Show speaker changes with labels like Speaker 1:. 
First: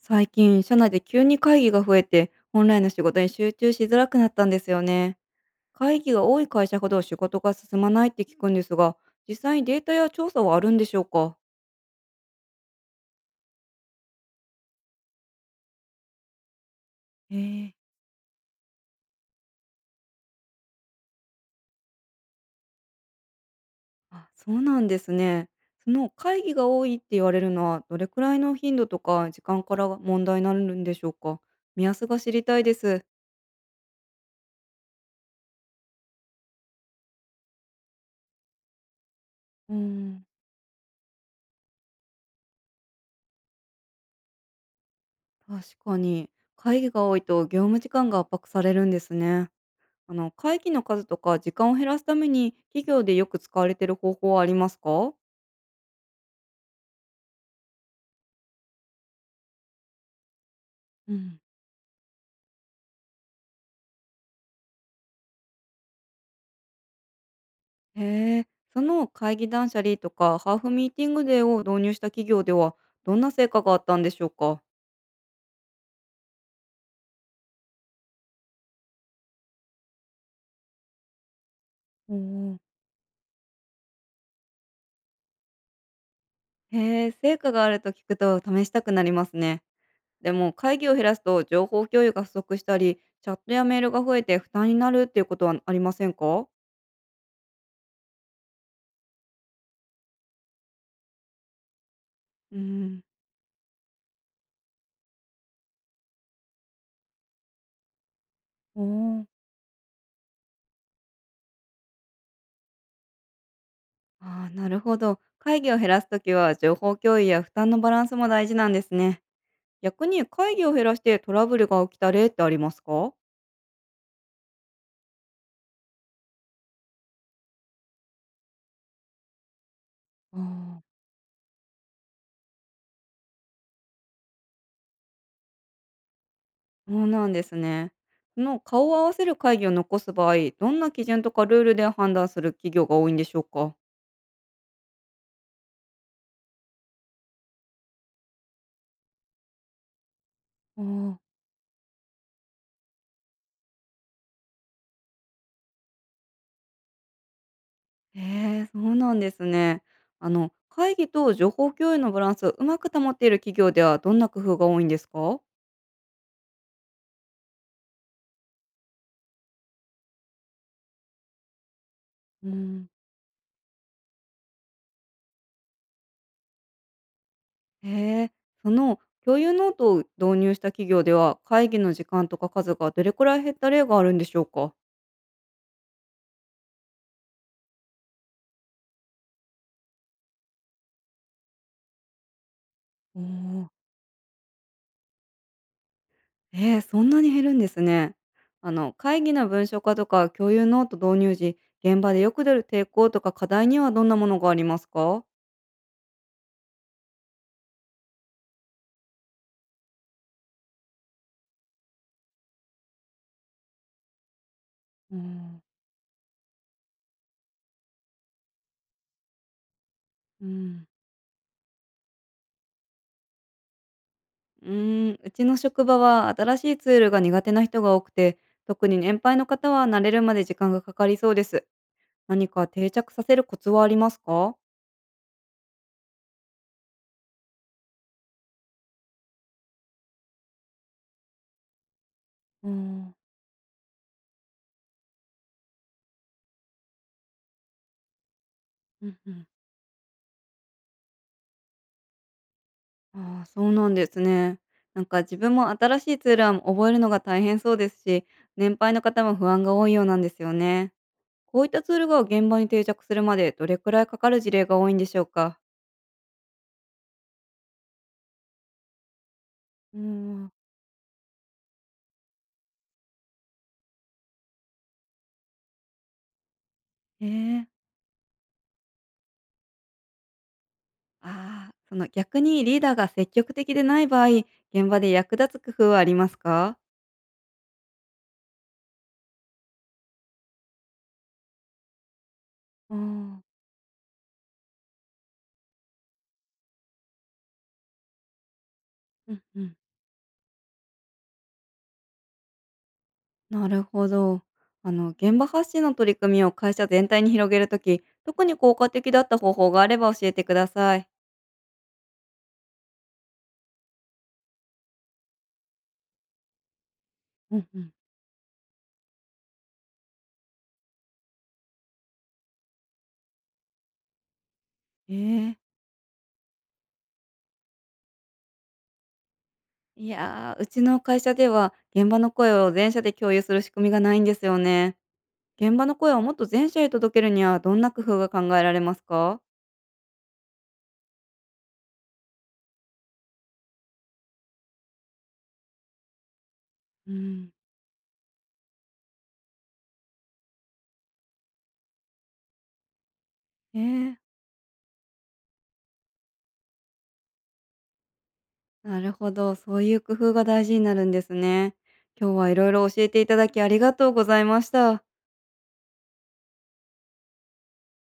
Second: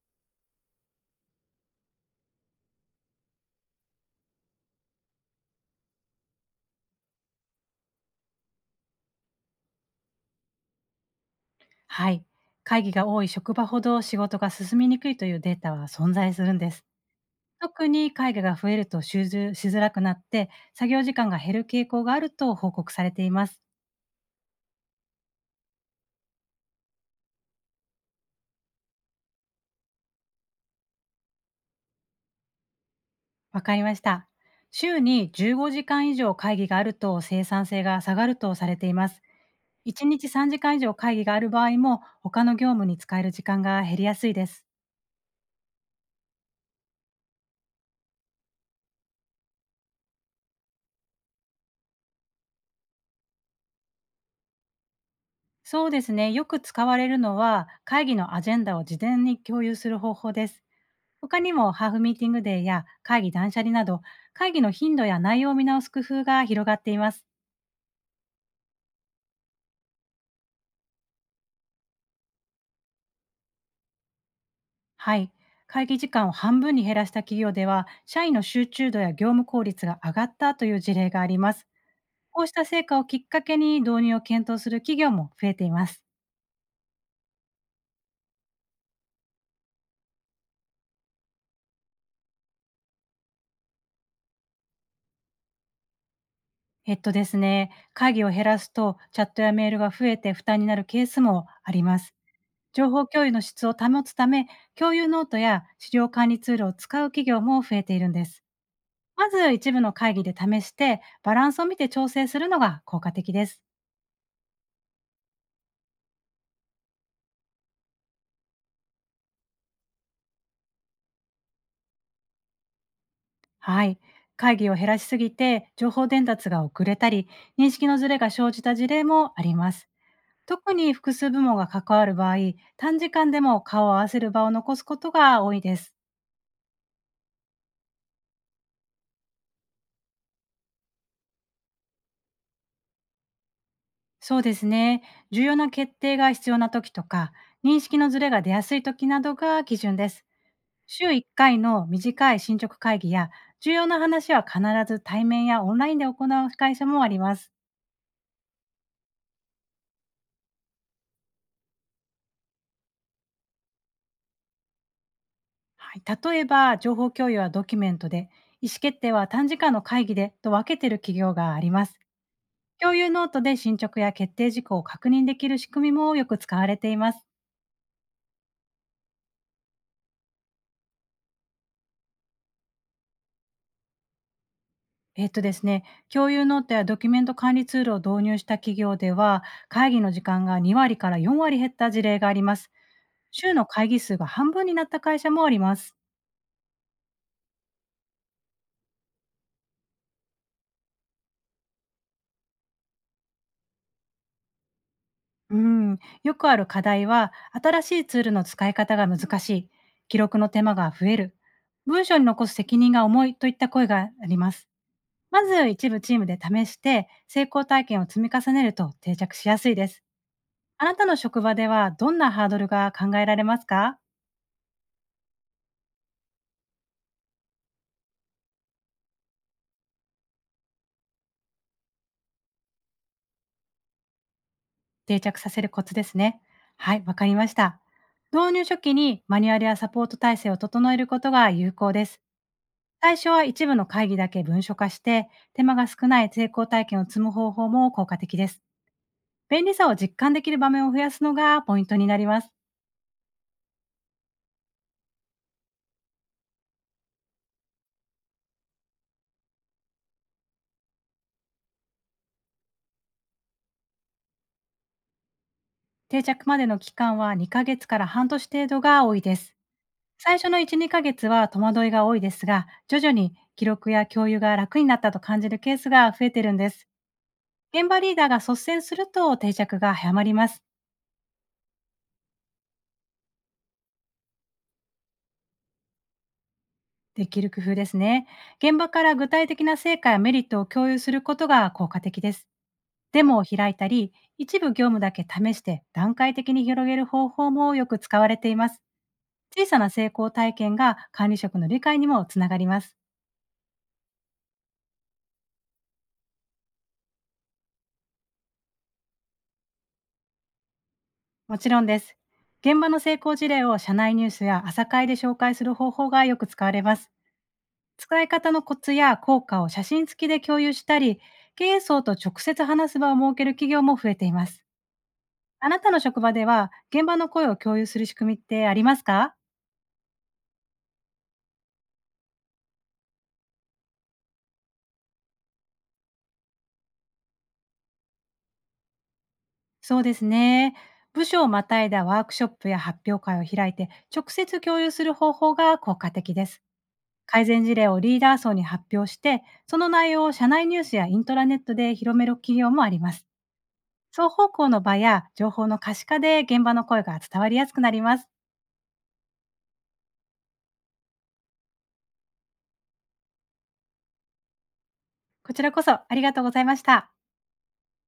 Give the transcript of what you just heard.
Speaker 1: 最近、社内で急に会議が増えて、本来の仕事に集中しづらくなったんですよね。会議が多い会社ほど仕事が進まないって聞くんですが、実際にデータや調査はあるんでしょうか？
Speaker 2: はい。会議が多い職場ほど仕事が進みにくいというデータは存在するんです。
Speaker 1: え
Speaker 2: 特
Speaker 1: え。
Speaker 2: に会議が増えると集中しづらくなって、作業時間が減る傾向があると報告されています。
Speaker 1: あ、そうなんですね。その会議が多いって言われるのは、どれくらいの頻度とか時間からが問題になるんでしょうか？目安が知りたいです。
Speaker 2: わかりました。週に15時間以上会議があると生産性が下がるとされています。
Speaker 1: うー
Speaker 2: 1
Speaker 1: ん。
Speaker 2: 日3時間以上会議がある場合も、他の業務に使える時間が減りやすいです。
Speaker 1: 確かに、会議が多いと業務時間が圧迫されるんですね。会議の数とか時間を減らすために、企業でよく使われている方法はありますか？
Speaker 2: そうですね。よく使われるのは会議のアジェンダを事前に共有する方法です。
Speaker 1: う
Speaker 2: 他
Speaker 1: ん。
Speaker 2: にもハーフミーティングデーや会議断捨離など、会議の頻度や内容を見直す工夫が広がっています。
Speaker 1: へえ、その会議断捨離とかハーフミーティングデーを導入した企業では、どんな成果があったんでしょうか？
Speaker 2: はい。会議時間を半分に減らした企業では、社員の集中度や業務効率が上がったという事例があります。
Speaker 1: お
Speaker 2: こうし
Speaker 1: ー。
Speaker 2: た成果をきっかけに導入を検討する企業も増えています。
Speaker 1: へえ、成果があると聞くと試したくなりますね。でも会議を減らすと情報共有が不足したり、チャットやメールが増えて負担になるっていうことはありませんか？
Speaker 2: えっとですね、会議を減らすとチャットやメールが増えて負担になるケースもあります。
Speaker 1: う
Speaker 2: 情
Speaker 1: ん。
Speaker 2: 報共有の質を保つため、共有ノートや資料管理ツールを使う企業も増えているんです。
Speaker 1: おー。
Speaker 2: まず一部の会議で試して、バランスを見て調整するのが効果的です。
Speaker 1: ああ、なるほど。会議を減らすときは情報共有や負担のバランスも大事なんですね。逆に会議を減らしてトラブルが起きた例ってありますか？
Speaker 2: はい。会議を減らしすぎて、情報伝達が遅れたり、認識のズレが生じた事例もあります。特
Speaker 1: あ
Speaker 2: に
Speaker 1: あ。
Speaker 2: 複数部門が関わる場合、短時間でも顔を合わせる場を残すことが多いです。
Speaker 1: そうなんですね。その顔を合わせる会議を残す場合、どんな基準とかルールで判断する企業が多いんでしょうか？
Speaker 2: そうですね。重要な決定が必要な時とか、認識のズレが出やすい時などが基準です。週
Speaker 1: ああ。
Speaker 2: 1回の短い進捗会議や、重要な話は必ず対面やオンラインで行う会社もあります。
Speaker 1: へえ、そうなんですね。会議と情報共有のバランスをうまく保っている企業ではどんな工夫が多いんですか？
Speaker 2: はい、例えば、情報共有はドキュメントで、意思決定は短時間の会議でと分けている企業があります。
Speaker 1: うん。
Speaker 2: 共有ノートで進捗や決定事項を確認できる仕組みもよく使われています。
Speaker 1: へえ、その共有ノートを導入した企業では会議の時間とか数がどれくらい減った例があるんでしょうか？
Speaker 2: えっとですね、共有ノートやドキュメント管理ツールを導入した企業では、会議の時間が2割から4割減った事例があります。週の
Speaker 1: ああ。
Speaker 2: 会議数が半分になった会社もあります。
Speaker 1: えーそんなに減るんですね。あの会議の文書化とか共有ノート導入時、現場でよく出る抵抗とか課題にはどんなものがありますか？
Speaker 2: よくある課題は、新しいツールの使い方が難しい、記録の手間が増える、文章に残す責任が重いといった声があります。
Speaker 1: う
Speaker 2: ま
Speaker 1: ん。
Speaker 2: ず一部チームで試して、成功体験を積み重ねると定着しやすいです。
Speaker 1: う
Speaker 2: あ
Speaker 1: ん。
Speaker 2: なたの職場ではどんなハードルが考えられますか？
Speaker 1: うーん、うちの職場は新しいツールが苦手な人が多くて、特に年配の方は慣れるまで時間がかかりそうです。何か定着させるコツはありますか？
Speaker 2: 定着させるコツですね。はい、わかりました。導入初期にマニュアルやサポート体制を整えることが有効です。
Speaker 1: うん。
Speaker 2: 最初は一部の会議だけ文書化して、手間が少ない成功体験を積む方法も効果的です。
Speaker 1: うんうん。
Speaker 2: 便利さを実感できる場面を増やすのがポイントになります。
Speaker 1: ああ、そうなんですね。なんか自分も新しいツールは覚えるのが大変そうですし、年配の方も不安が多いようなんですよね。こういったツールが現場に定着するまでどれくらいかかる事例が多いんでしょうか？
Speaker 2: 定着までの期間は2ヶ月から半年程度が多いです。
Speaker 1: うー
Speaker 2: 最初
Speaker 1: ん。
Speaker 2: の1、2ヶ月は戸惑いが多いですが、徐々に記録や共有が楽になったと感じるケースが増えてるんです。
Speaker 1: ええ。
Speaker 2: 現場リーダーが率先すると定着が早まります。
Speaker 1: ああ、その逆にリーダーが積極的でない場合、現場で役立つ工夫はありますか？
Speaker 2: できる工夫ですね。現場から具体的な成果やメリットを共有することが効果的です。
Speaker 1: あ
Speaker 2: デモを
Speaker 1: あ。
Speaker 2: 開いたり、一部業務だけ試して段階的に広げる方法もよく使われています。
Speaker 1: うんう
Speaker 2: 小
Speaker 1: ん、
Speaker 2: さな成功体験が管理職の理解にもつながります。
Speaker 1: なるほど。あの現場発信の取り組みを会社全体に広げるとき、特に効果的だった方法があれば教えてください。
Speaker 2: もちろんです。現場の成功事例を社内ニュースや朝会で紹介する方法がよく使われます。
Speaker 1: うんうん。
Speaker 2: 使い方のコツや効果を写真付きで共有したり、経営層と直接話す場を設ける企業も増えています。
Speaker 1: ええ。
Speaker 2: あなたの職場では、現場の声を共有する仕組みってありますか？
Speaker 1: いやー、うちの会社では現場の声を全社で共有する仕組みがないんですよね。現場の声をもっと全社へ届けるにはどんな工夫が考えられますか？
Speaker 2: そうですね。部署をまたいだワークショップや発表会を開いて、直接共有する方法が効果的です。
Speaker 1: う
Speaker 2: 改
Speaker 1: ん。
Speaker 2: 善事例をリーダー層に発表して、その内容を社内ニュースやイントラネットで広める企業もあります。
Speaker 1: ええ。
Speaker 2: 双方向の場や情報の可視化で現場の声が伝わりやすくなります。
Speaker 1: なるほど。そういう工夫が大事になるんですね。今日はいろいろ教えていただきありがとうございました。
Speaker 2: こちらこそありがとうございました。